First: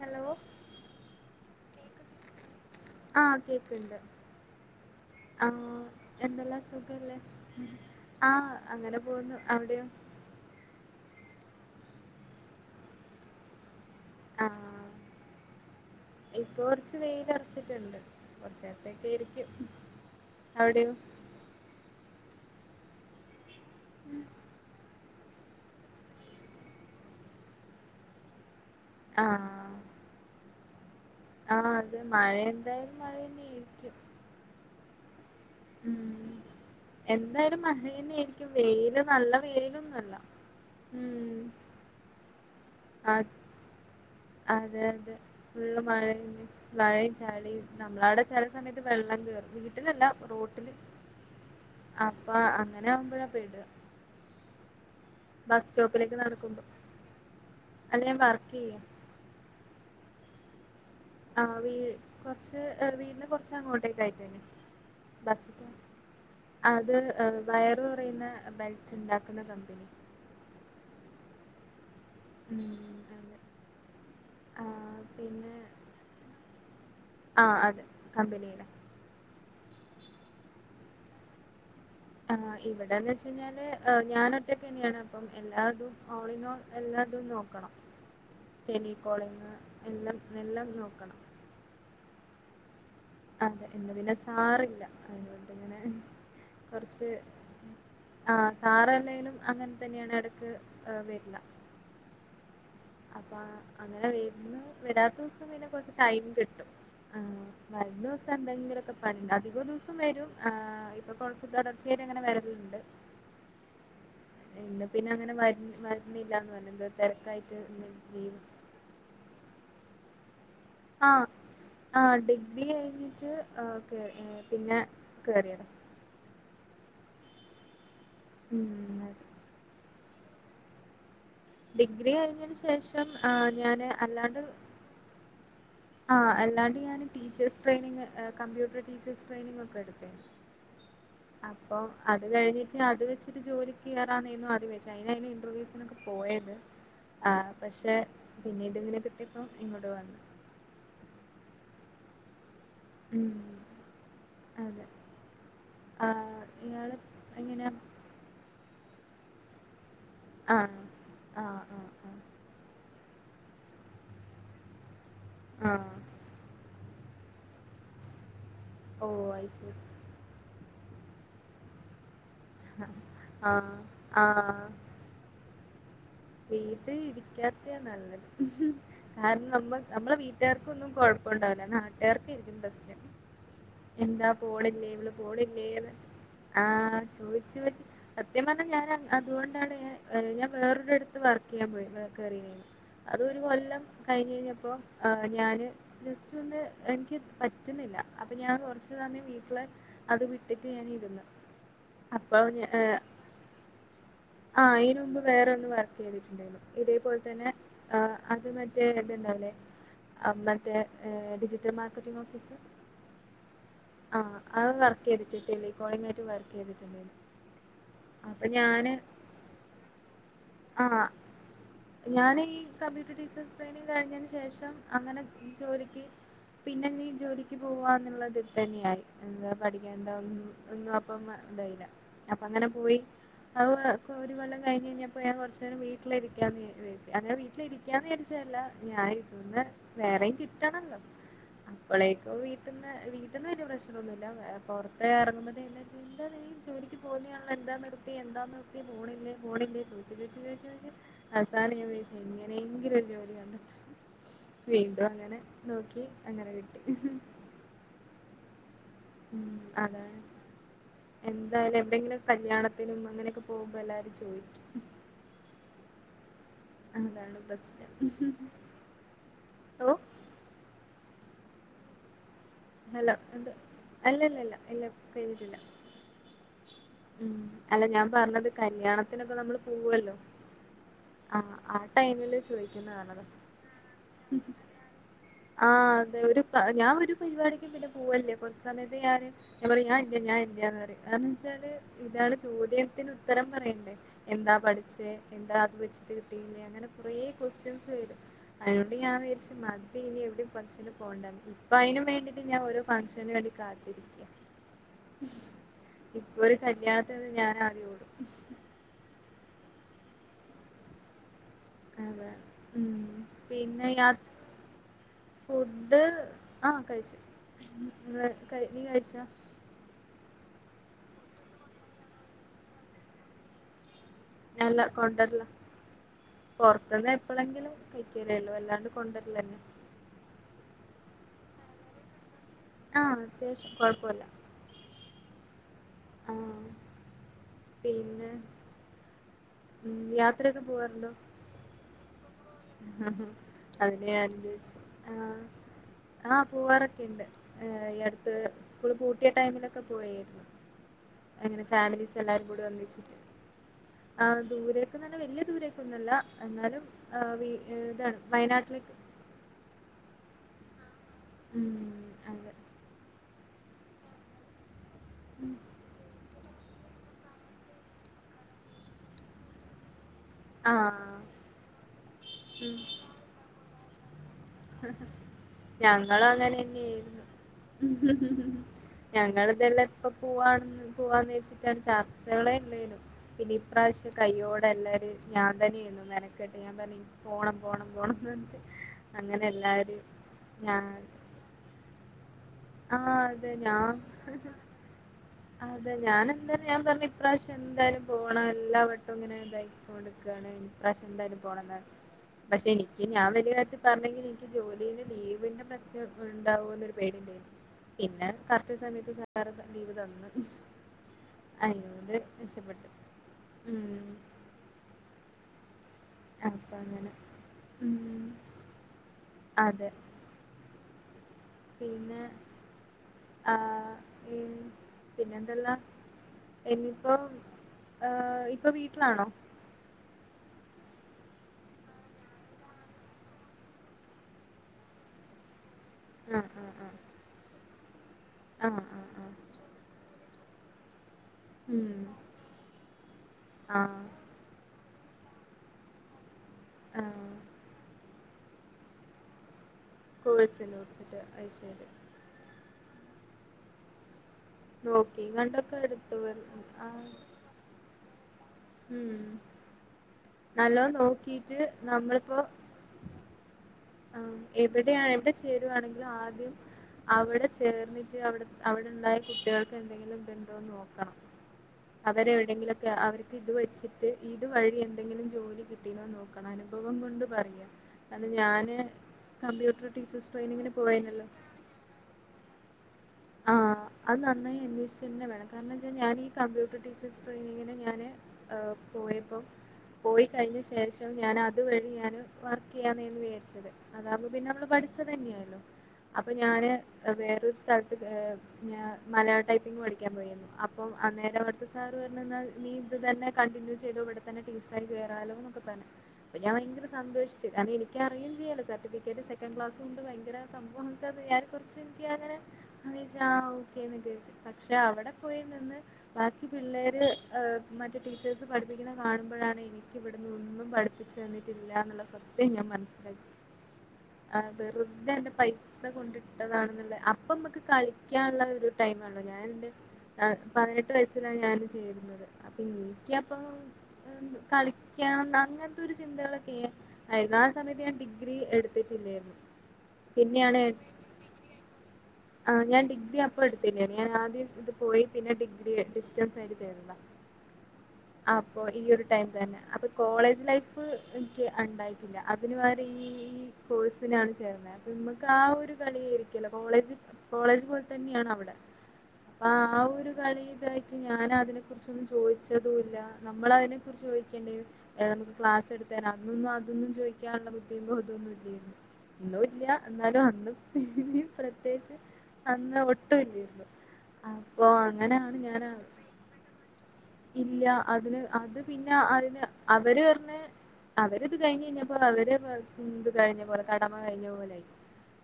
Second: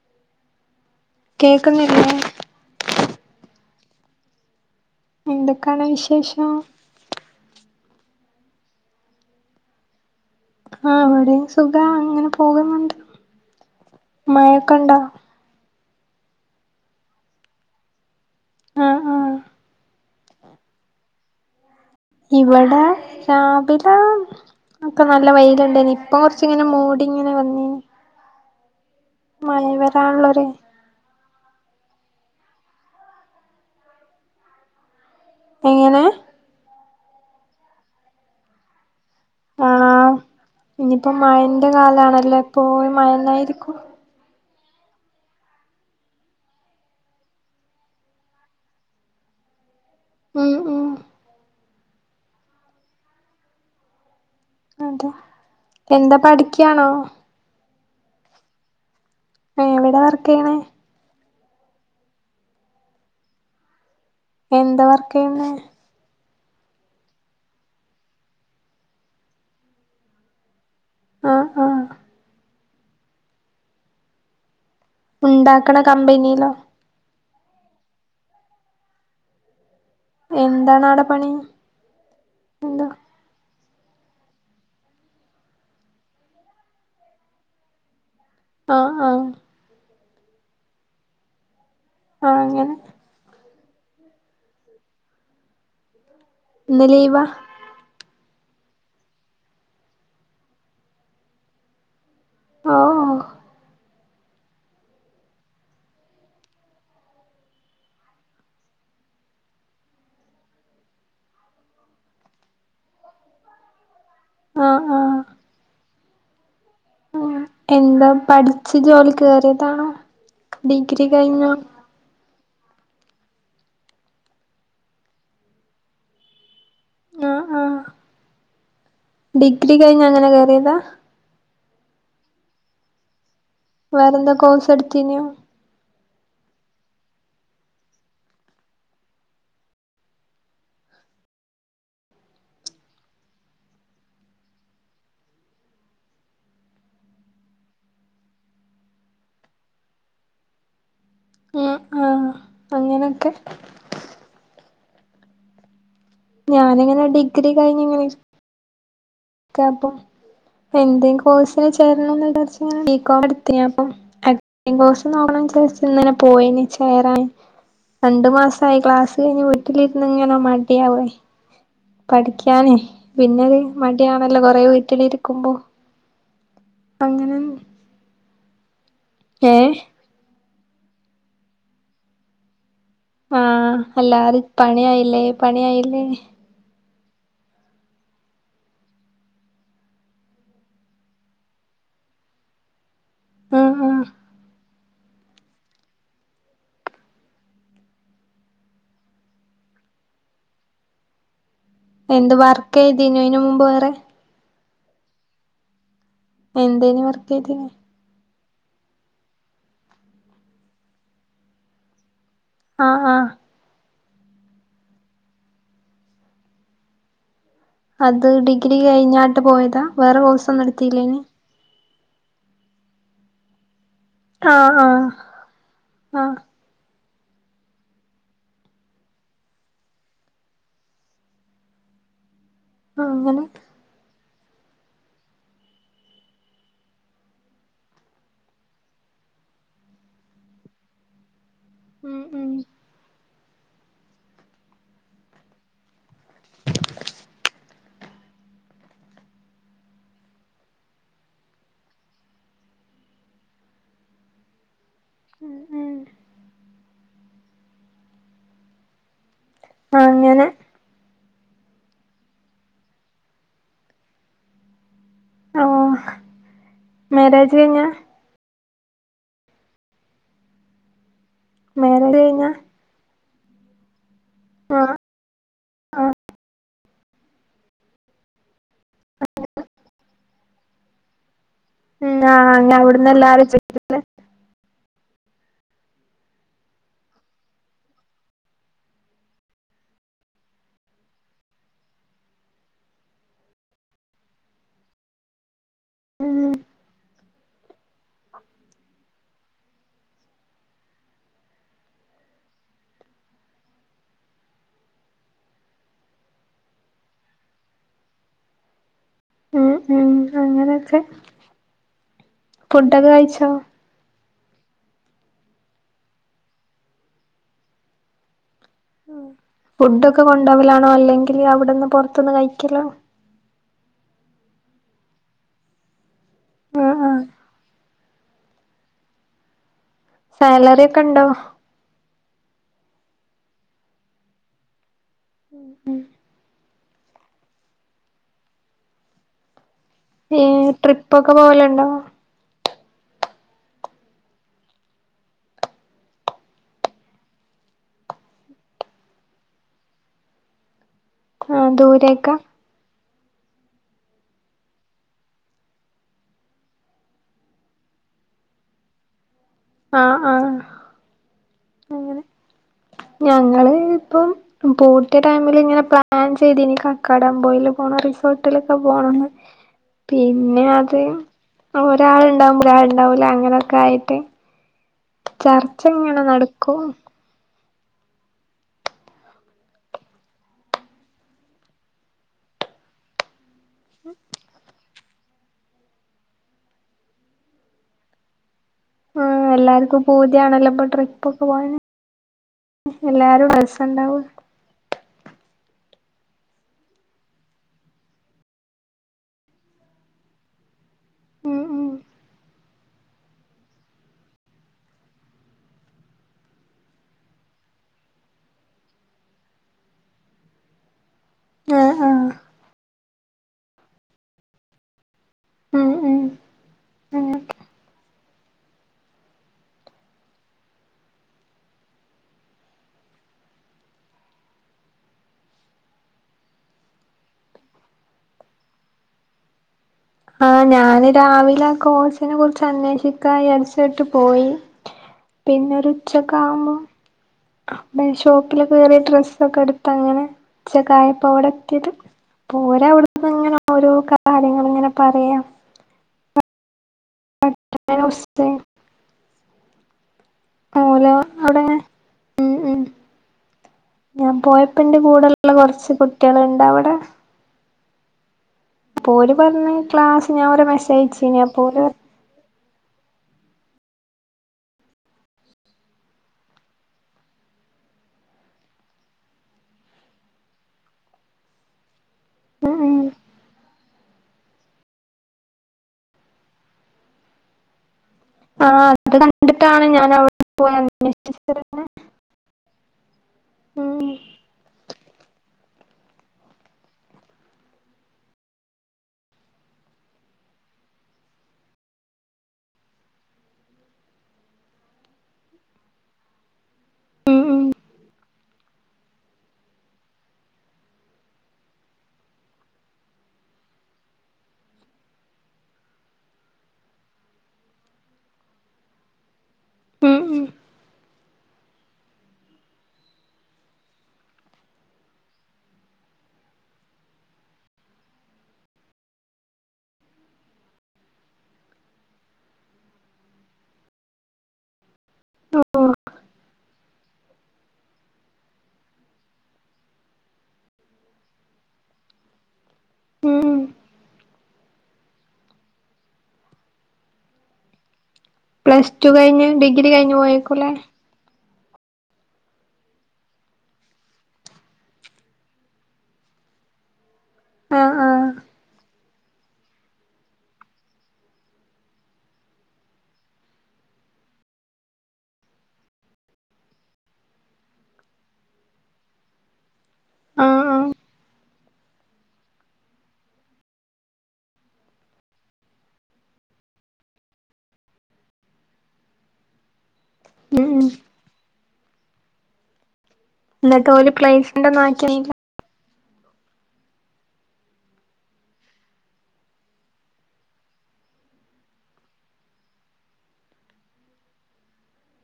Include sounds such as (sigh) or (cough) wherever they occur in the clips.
Hello കേക്കുന്നില്ലേ? ആഹ് കേക്ക്ണ്ട് ആഹ് എന്തൊക്കാണ് വിശേഷം എന്തെല്ലാ സു ഖല്ലേ? ആഹ് അങ്ങനെ പോവുന്നു. അവടെയോ? ആഹ് ഇവടിം സുഖാ അങ്ങനെ പോകുന്നുണ്ട്. മഴൊക്കെണ്ടോ? ഇപ്പോ കൊറച്ച് വെയിലറച്ചിട്ടുണ്ട്. ആഹ് ആഹ് കൊറ്ച്ചേരത്തേക്കെയിരിക്കും. അവിടെയോ? ഇവടെ രാവിലെ ക്കെ നല്ല വെയില്ണ്ടായ്ന് ഇപ്പൊ കൊറച്ച്ങ്ങനെ മൂടിങ്ങനെ വന്നീന്. ആഹ് മയ വെരാള്ളൊര് ആഹ അത് മഴ എന്തായാലും മഴന്നേയിരിക്കും. എങ്ങനെ ഉം എന്തായാലും മഴന്നെ ആയിരിക്കും വെയില് നല്ല ആഹ് വെയിലൊന്നുല്ല. ഇനിയിപ്പോ ഉം മഴന്റെ കാലാണല്ലോ എപ്പോഴും അ മഴനായിരിക്കും. അതെ അതെ ഫുള്ള് മഴയും മഴയും ചളിയും നമ്മളവിടെ ചില സമയത്ത് വെള്ളം കേറും. വീട്ടിലല്ല ഉം റോട്ടില് ഉം അപ്പ അങ്ങനെ ആവുമ്പോഴാ പെടാ എന്ത് ബസ് എന്താ പഠിക്കയാണോ? അല്ലെ ഞാൻവർക്ക് ചെയ്യ. ഏഹ് എവിടെ വർക്ക് ചെയ്യണേ? ആഹ് വീ കുറച്ച് വീട്ടിന്റെ കുറച്ച് അങ്ങോട്ടേക്ക ആയിട്ടന്നെ എന്ത് വർക്ക് ചെയ്യന്ന്? അത് വയറ് കുറയുന്ന ബെൽറ്റ് ഉണ്ടാക്കുന്ന കമ്പനി. ആഹ് ആഹ് ഉം ആ പിന്നെ ഉണ്ടാക്കണ കമ്പനിയിലോ ആഹ് അതെ കമ്പനീല് എന്താണ് അവിടെ പണി? ആഹ് എന്താ ഇവിടെന്ന് വെച്ച് കഴിഞ്ഞാല് ഞാൻ ഒറ്റക്കന്നെണ് അപ്പം എല്ലാതും ഓളിനോൾ എല്ലാതും നോക്കണം ടെലി ആഹ് ആഹ് കാളിങ്ങ് എല്ലാം എല്ലാം നോക്കണം ആഹ് അങ്ങനെ അതെ ഇന്ന് പിന്നെ സാറില്ല അതിനൊണ്ടിങ്ങനെ ഇന്ന് കൊറച്ച് ലീവാ ആഹ് സാറല്ലെങ്കിലും അങ്ങനെ തന്നെയാണ് ഇടക്ക് വരില്ല. ആഹു അപ്പ അങ്ങനെ വര്ന്നെ വരാത്ത ദിവസം പിന്നെ കുറച്ച് ടൈം കിട്ടും വരുന്ന ദിവസം എന്തെങ്കിലുമൊക്കെ പണിണ്ട് അധിക ദിവസം വരും ആ ഇപ്പൊ കുറച്ച് തുടർച്ച അങ്ങനെ വരലുണ്ട്. (inaudible) ഇന്ന് പിന്നെ അങ്ങനെ വരു വരുന്നല്ലന്ന് പറഞ്ഞ എന്തോ തെ ഉം എന്താ പഠിച്ച് ജോലിക്ക് കേറിയതാണോ ഡിഗ്രി ആഹ് കഴിഞ്ഞോ ആഹ് ഡിഗ്രി കഴിഞ്ഞിട്ട് പിന്നെ കേറിയത. ആഹ് ആഹ് ഉം ഡിഗ്രി കഴിഞ്ഞ് അങ്ങനെ കയറിയതാ? ഡിഗ്രി കഴിഞ്ഞന് ശേഷം ആ ഞാന് വേറെന്താ അല്ലാണ്ട് കോഴ്സ് എടുത്തീനോ? ആഹ് അല്ലാണ്ട് ഞാന് teachers training computer teachers training ഒക്കെ എടുത്തീന്. അപ്പൊ അത് കഴിഞ്ഞിട്ട് അത് വെച്ചിട്ട് ജോലിക്ക് കയറാന്ന് ആദ്യ വിചാരിച്ച്, അ അതിന് ഇന്റർവ്യൂസി പോയത് പക്ഷെ പിന്നെതിങ്ങനെ കിട്ടിയപ്പം ഇങ്ങോട്ട് വന്നു. ആഹ് ആഹ അങ്ങനെക്കെ. ഉം അതെ ആഹ് ഞാന് ഇയാള് ഇങ്ങനെ ഡിഗ്രി എങ്ങനെയാ കഴിഞ്ഞങ്ങനെ ഇര് രിക്കാ ഇപ്പം ആണോ എന്തേ ആഹ് കോഴ്സിന് ആഹ് ചേരണംന്ന് ആഹ് വിചാരിച്ച് ഞാൻ ബി കോം എടുത്ത് ഞാപ്പം. കോഴ്സ് (inaudible) ആഹ് ഇങ്ങനെ പോയിന് ചേരാന്. രണ്ടു മാസായി ക്ലാസ് ഓഹ് കഴിഞ്ഞ് അയ്ശരി വീട്ടിലിരുന്ന് ഇങ്ങനെ മടിയാവ പഠിക്കാനേ പിന്നെരു ആഹ് മടിയാണല്ലോ കൊറേ വീട്ടിൽ ഇരിക്കുമ്പോ. വീട്ടൽ ഇരിക്കാത്താ നല്ലത് കാരണം ഏ നമ്മ നമ്മെളവീട്ടി ഞങ്ങൾക്കൊന്നും കുഴപ്പണ്ടായില്ല നാട്ടുകാർക്കായിരി ക്കും പ്രശ്നം. ആഹ് എന്താ എല്ലാരും പോണില്ലേ ഇവള് പണിയായില്ലേ പോണില്ലേന്ന്. പണിയായില്ലേ ആഹ ചോയിച്ചു ചോയിച്ചു സത്യം പറഞ്ഞാൽ ഞാൻ അതോണ്ടാണ് ഞാൻ വേറൊ ഒരാടുത്ത് വർക്ക് യ്യാൻ പോയിനി (unintelligible) അതൊരു ആഹ് കൊല്ലം ആഹ് കഴിഞ്ഞ് ഴിഞ്ഞപ്പോ ഞാന് ജസ്റ്റ്‌ ഒന്ന് എനിക്ക് പറ്റുന്നില്ല അപ്പൊ ഞാൻ കൊറച്ചു സമയം വീട്ടില് അത് വിട്ടിട്ട് ഞാന് ഇര്ന്ന്. എന്ത് വർക്കെയ്തിനോ ഇനു മുമ്പ് വേറെ ആഹ അതിനന്ുമ്പ് വേറെ ഒന്ന് വർക്ക് യ്തിട്ടുണ്ടായിരുന്നു എന്തേനു ഇതേപോലെ വർക്ക് തന്നെ ചെയ്തീനെ അത് മറ്റേ ഇതുണ്ടാവൂലെ അഹ മറ്റേ ഡിജിറ്റൽ മാർക്കറ്റിംഗ് ഓഫീസ് ആഹ ആഹ ആഹ വർക്ക് യ്തിട്ട് ണ്ട്ടെലികോളിംഗ ആയിട്ട് വർക്ക്യ്തിട്ടുണ്ട് അത് ഡിഗ്രി കഴിഞ്ഞായിട്ട് പോയതാ വേറെ കോഴ്സ ഒന്നും ആഹ് ഇടുത്തില്ലേന് ഞാനീ കമ്പ്യൂട്ടർ ടീച്ചേഴസ് ട്രെയിനിങ് കഴിഞ്ഞതിനന് ആഹ് ശേഷം ആഹ് അങ്ങനെ ജോലിക്ക് ആഹ് പിന്നെ നീ ജോലിക്ക് പോവാന്നുള്ളതിൽ തന്നെയായി എന്താ പഠിക്കേന്താ ഒന്നും അപ്പ ഇന്തായില്ല അപ്പ അങ്ങനെ പോയി അങ്ങനെ അവ ഒരു കൊല്ലം കഴിഞ്ഞ ഴിഞ്ഞ ഇപ്പൊ ഞാൻ കുറച്ച നേരം വീട്ടിലിരിക്കാന്ന് വിരിച്ചു അൻ വീട്ടിലിരിക്കാന്ന് വിചരിച്ചല്ല ഞൻരിക്ന്ന് (unintelligible) വേറെയും കിട്ടാണല്ലോ ഉം അപ്പോളേക്കോ ഉം വീട്ടന്ന് വീട്ടന്ന് വലിയ പ്രശ്നംൊന്നുമല്ല പുറത്ത് ഇറങ്ങുമ്പോ എന്താ നീ ജോലിക്ക് പോുന്ന ആള്എന്താ നിർത്തി എന്താ നിർത്തി പോണില്ലേ പോണില്ലേ ചോ ചോ യിച്ച് ചോയിച്ച് യിച്ച് അവസാന ഞാൻി വിചാരിച്ച്എങ്ങനെയെങ്കില ഒരു ജോലി കണ്ടെത്ത അങ്ങനെ ഉം ഉം നോക്കി അങ്ങനെ കിട്ടി ഉ അതെ അങ്ങനെ എന്തായാലും എവിടെയെങ്കിലും കല്യാണത്തിനും അങ്ങനെയൊക്കെ പോകുമ്പോ എല്ലാരും ചോയി്ക്കും ഓഹ് അതാണ് മാരേജ് കഴിഞ്ഞാ പ്രശ്നം ഓ മേരുാട് കഴിഞ്ഞ അല്ല അത് അല്ലല്ലല്ല ഇല്ല പ്രേമിച്ചില്ല ആഹ ഉം അല്ല ഞാൻ പറഞ്ഞത് കല്യാണത്തിനൊക്കെ നമ്മള് പോവല്ലോ ആഹ ആ ടൈമില് ചോയ്ക്കുന്നതണത് പി ആഹ് അതെ ഒരു ഞാൻ ഒരു പരിപാടിക്കും പിന്നെ പോവലില്ല കുറച്ച് സമയത്ത് ഞാന് ഞാ പറയും ഞാൻ ഇൽയ ഞാൻ ഇൽയ പറയും കാര ണവെച്ചാല് എല്ലാരെ ചോദ്യത്തിന് ഉത്തരം പറയണ്ടേ എന്താ പഠിച്ചേ എന്താ അത് വെച്ചിട്ട് ഉം കിട്ടിയില്ലേ അങ്ങനെ കുറേ ക്വസ്റ്റ്യൻസ് വരും അതിനോണ്ട് ഞാൻ വിചരിച്ച മതി ഇനി എവിടെയും ഫംഗ്ഷന് പോേണ്ട ഇപ്പൊ അതിനന് വേണ്ടിട്ട ഞാൻ ഓ ഫംഗങ്ഷന് വേണ്ടി കാത്തിരിക്ക ഇപ്പ ഒരു കല്യാണത്തിന് ഞാൻ അറിയോടൂ ഉ ഉ അങ്ങനൊക്കെ അതെ ഉ കഴിച്ചോ പിന്നെ ഫുഡ് ആഹ കഴിച്ചു നീ കഴിച്ച ഫുഡ് ഒക്കെ കൊണ്ടാവലാണോ അല്ലെങ്കിൽ അവിടെന്ന് പുറത്തൊന്ന് കഴിക്കലോ അല്ല കൊണ്ടര്ല് ആഹ് പുറത്തന്ന് ആഹ് എപ്പഴെങ്കിലും കഴക്കലേള്ളൂ അല്ലാണ്ട് കൊണ്ടുവരലെന്നെ സാലറി ഒക്കെ ഉണ്ടോ ആഹ് അത്യാവശ്യം കുഴപ്പല്ല ഉം ആഹ് പിന്നെ ഉം യാത്രയൊക്കെ ഏഹ ട്രിപ്പൊക്കെ പോവലുണ്ടോ ആഹ അതിനെ അനുനച്ച് ആഹ ആഹ പോവാറൊക്കെുണ്ട് ഈ അടുത്ത് സ്കൂള് പൂട്ടിയ ടൈമിലൊക്കെ പോവായിരുന്നു (inaudible) അങ്ങനെ ഫാമിലീസ് ദൂരേക്കാ എല്ലാരും കൂടി ഒന്നിച്ചിട്ട് ആഹ ദൂരേക്ക തന്നെ വലിയ ദൂരേക്കൊന്നുമല്ല എന്നാലും ആഹ ഇതാണ് വയനാട്ടിലെ ആഹ ആഹ ഉം അങ്ങനെ അതെ ഞങ്ങള് ഇപ്പം പൂട്ടിയ ടൈമ ഇങ്ങനെ പ്ലാൻ ചെയ്തി കക്കാട അമ്പോയിൽ പോണം റിസോർട്ടിലൊക്കെ പോണംന്ന് പിന്നെ അത് ആഹ് ഒരാൾുണ്ടാവുമ്പോ ഉം ഒരാളണ്ടാവല അങ്ങനെയൊക്കെ ആയിട്ട്- ചർച്ച ഇങ്ങനെ ഞങ്ങളും അങ്ങനെ നടക്കും തന്നെയായിരുന്നു ഞങ്ങള ഇതെല്ലാം ഇപ്പ പോവാണ പോവാന്ന് വെദച്ചിട്ടാണ് ചർച്ചകള് തന്നേയിരുന്നു പിന്നെ ഇപ്രാവശ്യം കയോടെ എല്ലാരും ഞാൻ തന്നെയുന്നു മെനക്കെട്ട് ഞാൻ പറഞ്ഞ- പോണം പോണം പോണം ന്ന് ഞ്ഞിട്ട് ആഹ എല്ലാർക്കും പൂതിയാണല്ലോ ഇപ്പൊ ട്രിപ്പ ഒക്കെ പോകാന് ആ എല്ലാരും അതെ രസുണ്ടാവും ഞാൻ അതെ ഞാൻ എന്തായാലും ഞാൻ പറ ഇപ്രാവശ്യം എന്തായാലും പോകണം എല്ലാവ വട്ടവും ഇങ്ങനെതായി- ടുക്കാണ് പ്രശ്നിണ്ടാക്കി ഉം പോണം ന്ന് പറഞ്ഞ് ഉം പക്ഷെ എനിക്ക് ഞാൻ വലിയായിട്ട് പറഞ്ഞെങ്കിൽ എനിക്ക് ജോലിടെ ലീവിന്റെ പ്രശ്നം ഉണ്ടാവോ എന്നൊരു പേടിണ്ടേരുന്നു പിന്നെ കറക്ട് സമയത്ത് സാർ ലീവ് തന്നു ആഹ് അങ്ങനെ ആഹ് രക്ഷപ്പെട്ടു ഉം ഉം ഉം അപ്പങ്ങനെ അങ്ങനൊക്കെ ഉം അതെ പിന്നെ ആഹ ഈ പിന്നെന്തെല്ലാം എന്നിപ്പം ഏഹ ഇപ്പം വീട്ടിലാണോ ആഹ ഞാന് രാവിലെ കോഴ്സിനെ കുറിച്ച് അന്വേഷിക്കായാര്ച്ചാട്ട് പോയി പിന്നൊരു ആഹ് ഉച്ചക്കാവുമ്പം ആഹ് അപ്പം ഈ ആഹ് ഷോപ്പിലൊക്കെ കേറി ആഹ് ആഹ് ആഹ് ഡ്രസ്സൊക്കെ ഇട്ത്തങ്ങനെ ഉച്ചക്കായ പ്പാ ഇവടെ എത്ത്യേത് ഉം അപ്പോല് അവടെന്നങ്ങനെ ഓരോ ആഹ് കാര്യങ്ങള്ങ്ങനെ പറയാ ആഹ (unintelligible) കോഴ്സ് ഓല് ലോട്സിട്ട് അത് അവുടെങ്ങനെ ശരി ഉം ഉം ഞാൻ പോയ പ്പന്റെ നോക്കി കൂടെള്ള കണ്ടൊക്കെ കൊറച്ച് എടുത്തു കുട്ടേള്ണ്ട് അവടെ ആഹ് ഉം അപ്പോല് പറഞ്ഞ് ക്ലാസ് ഞാൻ ഓലെ നല്ലോ മെസേജയച്ചീനി നോക്കിട്ട് അപ്പോല് നമ്മളിപ്പോ ആഹ എവിട്യാ എവടെ ചേരുവാണെങ്കിലും ആദ്യം അവടെ ചേർന്നിട്ട് അവടെ അവടെണ്ടായ കുട്ടേൾക്ക് എന്തെങ്കിലും ബന്ധോ നോക്കണം അവരെ ഉം എവിടെങ്കിലൊക്കെ ഉം അവര്ക്ക് ഇത് വെച്ചിട്ട് ഇതുവഴി എന്തെങ്കിലും ജോലി കിട്ടീനോ നോക്കണം അനുഭവം കൊണ്ട് പറയാ അത് ഞാന് ആഹ് അത് കണ്ടിട്ടാണ് കമ്പ്യൂട്ടർ ടീച്ചേഴ്സ് ഞാനവിടെ ട്രെയിനിങ്ങിന് പോയി പോയനല്ലോ അന്വേഷിച്ചതെന്നെ ആഹ അത് നന്നായി അന്വേഷിച്ചെന്നെ വേണം കാരണം വെച്ചാ ഞാനീ കമ്പ്യൂട്ടർ ടീച്ചേഴ്സ് ട്രെയിനിങ്ങിന് ഞാന് ഏഹ പോയപ്പം പോയി കഴിഞ്ഞ ശേഷം ഞാൻ അതുവഴി ഞാന് വർക്കെയ്യാന്നേനി വിചാരിച്ചത് അതാവുമ്പം പിന്നെ നമ്മള് പഠിച്ചത് തന്നെയാല്ലോ അപ്പം ഞാന് ഉം വേറൊരു സ്ഥലത്ത് ഏഹ് ഞാ മലയാള ടൈപ്പിംഗ് പഠിയ്ക്കാൻ പോയിരുന്നു അപ്പം അന്നേരം അവട്ത്തെ സാറ് പറഞ്ഞ് ഇന്നാ നീ ഇത് തന്നെ കണ്ടിന്യൂ ചെയ്തൊ ഇവടെ തന്നെ ടീച്ചറായി കേറാലോന്നൊക്കെ പറഞ്ഞ് അപ്പം ഞാൻ ഭയങ്കര സന്തോഷിച്ച് കാരണം എനിയ്ക്കറിയും ചെയ്യാല്ലോ സർട്ടിഫിക്കറ്റ് സെ ക്കൻ്റ് ക്ലാസൂണ്ട് ഉം ഭയങ്കര ഉം സംഭവാക്കാന്ന് വിചാരിച്ച് (unintelligible) കൊറച്ച് ഇൻക്ക് അങ്ങനെ ഞാൻ വിചാരിച്ച് ആഹ് ഓക്കേന്ന് വിചാരിച്ച് പക്ഷേ അവടെ പോയി നിന്ന് ബാക്കി പിള്ളേര് ഏഹ് മറ്റ് ടീച്ചേഴ്സ് പഠിപ്പിയ്ക്ക്ണെ കാണുമ്പഴാണ് എനി ക്കിവടന്നൊന്നും പഠിപ്പിച്ചു തന്നിട്ടില്ല എന്നുള്ള സത്യം ഞാൻ മനസ്സിലാ (inaudible) ആഹ് വെറുതെ എന്റെ പൈസ കൊണ്ടിട്ടതാണെന്ന്ള്ളെ അപ്പമ്മക്ക് കളിക്ക്യാള്ള ഒരു ടൈമാണോ ഞാനെന്റെ പതിനെട്ട് വയസ്സിലാണ് ഞാന് ചേരുന്നത് അപ്പം ഉം ഇൻക്കപ്പോ ഉം ഏഹ് കളിക്കണം അങ്ങൻത്തെ ഒരു ചിന്തകളക്കേ ആരുന്നു ആ സമയത്ത് ഞാൻ ഡി ഡിഗ്രി പ്ലസ് ടു എടുത്തിട്ടില്ലേരുന്നു കഴിഞ്ഞ് ഡിഗ്രി കഴിഞ്ഞ് പിന്നെയാണ് പോയേക്കൂല്ലേ ആഹ് ഞാൻ ഡിഗ്രി അപ്പം എടുത്തില്ലേനി ഞാൻ ആദ്യം ഇത് പോയി പിന്നെ ഡിഗ്രി ഡിസ്റ്റൻസ് ആയിട്ട് ചേർന്നു ആഹ് പോയി ഈ ഒരു ടൈമ് തന്നെ അപ്പോ കോളേജ് ലൈഫ് എനിക്ക് ഒണ്ടായിട്ടില്ല അതിന് പകരം ഈഹ് കോഴ്സിനാണ് ചേർന്നത് അപ്പോ നമ്മക്ക് ആ ഒരു കളിയായിരിക്കല്ലോ കോളേജിൽ കോളേജ് പോലെ തന്നെയാണ് അവടെ ആഹ്‌ ആ ഒരു കളി ആഹ് ആഹ് ഇതായിട്ട് ഞാൻ അതിനെ കുറിച്ചൊന്നും ചോദിച്ചതുവില്ല നമ്മളതിനെ കുറിച്ച് ചോ ക്കണ്ട് നമുക്ക് ക്ലാസ് എടുത്ത അന്നും അതൊന്നും ചോദിക്കാനുള്ള ബുദ്ധിയൊന്നും അതൊന്നും ഇല്ലേരുന്നു ഇന്നും ഇല്ല എന്നാലും അന്ന് ഉം ഉം പ്രത്യേകിച്ച് അന്ന് ഒട്ടുവില്ലേരുന്നു എന്നിട്ട് ഓല് അപ്പോ പ്ലേസ്മെന്റ് ഒന്നും ആക്കിയില്ല അങ്ങനാണ് ഞാന് ഇല്ല അതിന് അത് പിന്നെ അതിന് അവര് പറഞ്ഞ് അവരിത് കഴിഞ്ഞ് കഴിഞ്ഞപ്പോ അവര് ഇത് കഴിഞ്ഞ പോലെ കടമ കഴിഞ്ഞ പോലായി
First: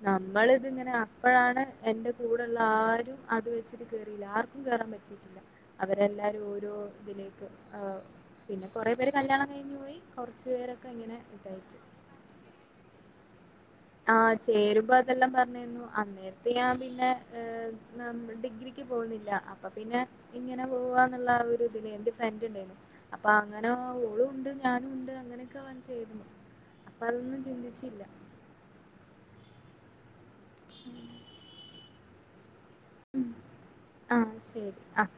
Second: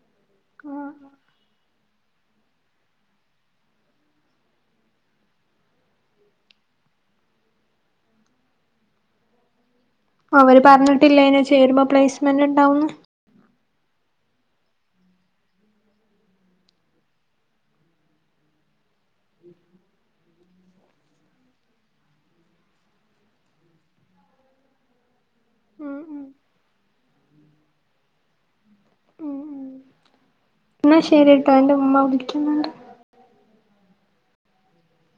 നമ്മളിതിങ്ങനെ അപ്പഴാണ് എന്റെ കൂടെള്ള ആരും അത് വെച്ചിട്ട് കേറില്ല ആർക്കും കേറാൻ പറ്റിട്ടില്ല അവരെല്ലാരും ഓരോ ഇതിലേക്ക് ആഹ് പിന്നെ കൊറെ പേര് കല്യാണം കഴിഞ്ഞു പോയി കൊറച്ചു അവര് പേരൊക്കെ ഇങ്ങനെ പറഞ്ഞിട്ടില്ലേനു ഇതായിട്ട് ചേരുമ്പോ പ്ലേസ്മെന്റ് ഇണ്ടാവുന്ന് ആഹ് ചേരുമ്പോ അതെല്ലാം പറഞ്ഞിരുന്നു അന്നേ ത്തെ ഞാൻ പിന്നെ ഏഹ് ഡിഗ്രിക്ക് പോകുന്നില്ല അപ്പ പിന്നെ ഇങ്ങനെ പോവാന്നുള്ള ആ ഒരു ഇതില് എന്റെ ഫ്രണ്ട് ഇണ്ടായിന്നു അപ്പ അങ്ങനോ ഓളുവോണ്ട് ഞാനും ഉണ്ട് അങ്ങനെയൊക്കെ (unintelligible) ഉം ഉം ചേരുന്നു അപ്പ അതൊന്നും ചിന്തിച്ചില്ല. ഉം ഉം എന്നാ ശെരി ട്ടോ എന്റെ ഉമ്മ വിളിക്കുന്നോണ്ട് ഉം ആഹ് ശെരി ആഹ്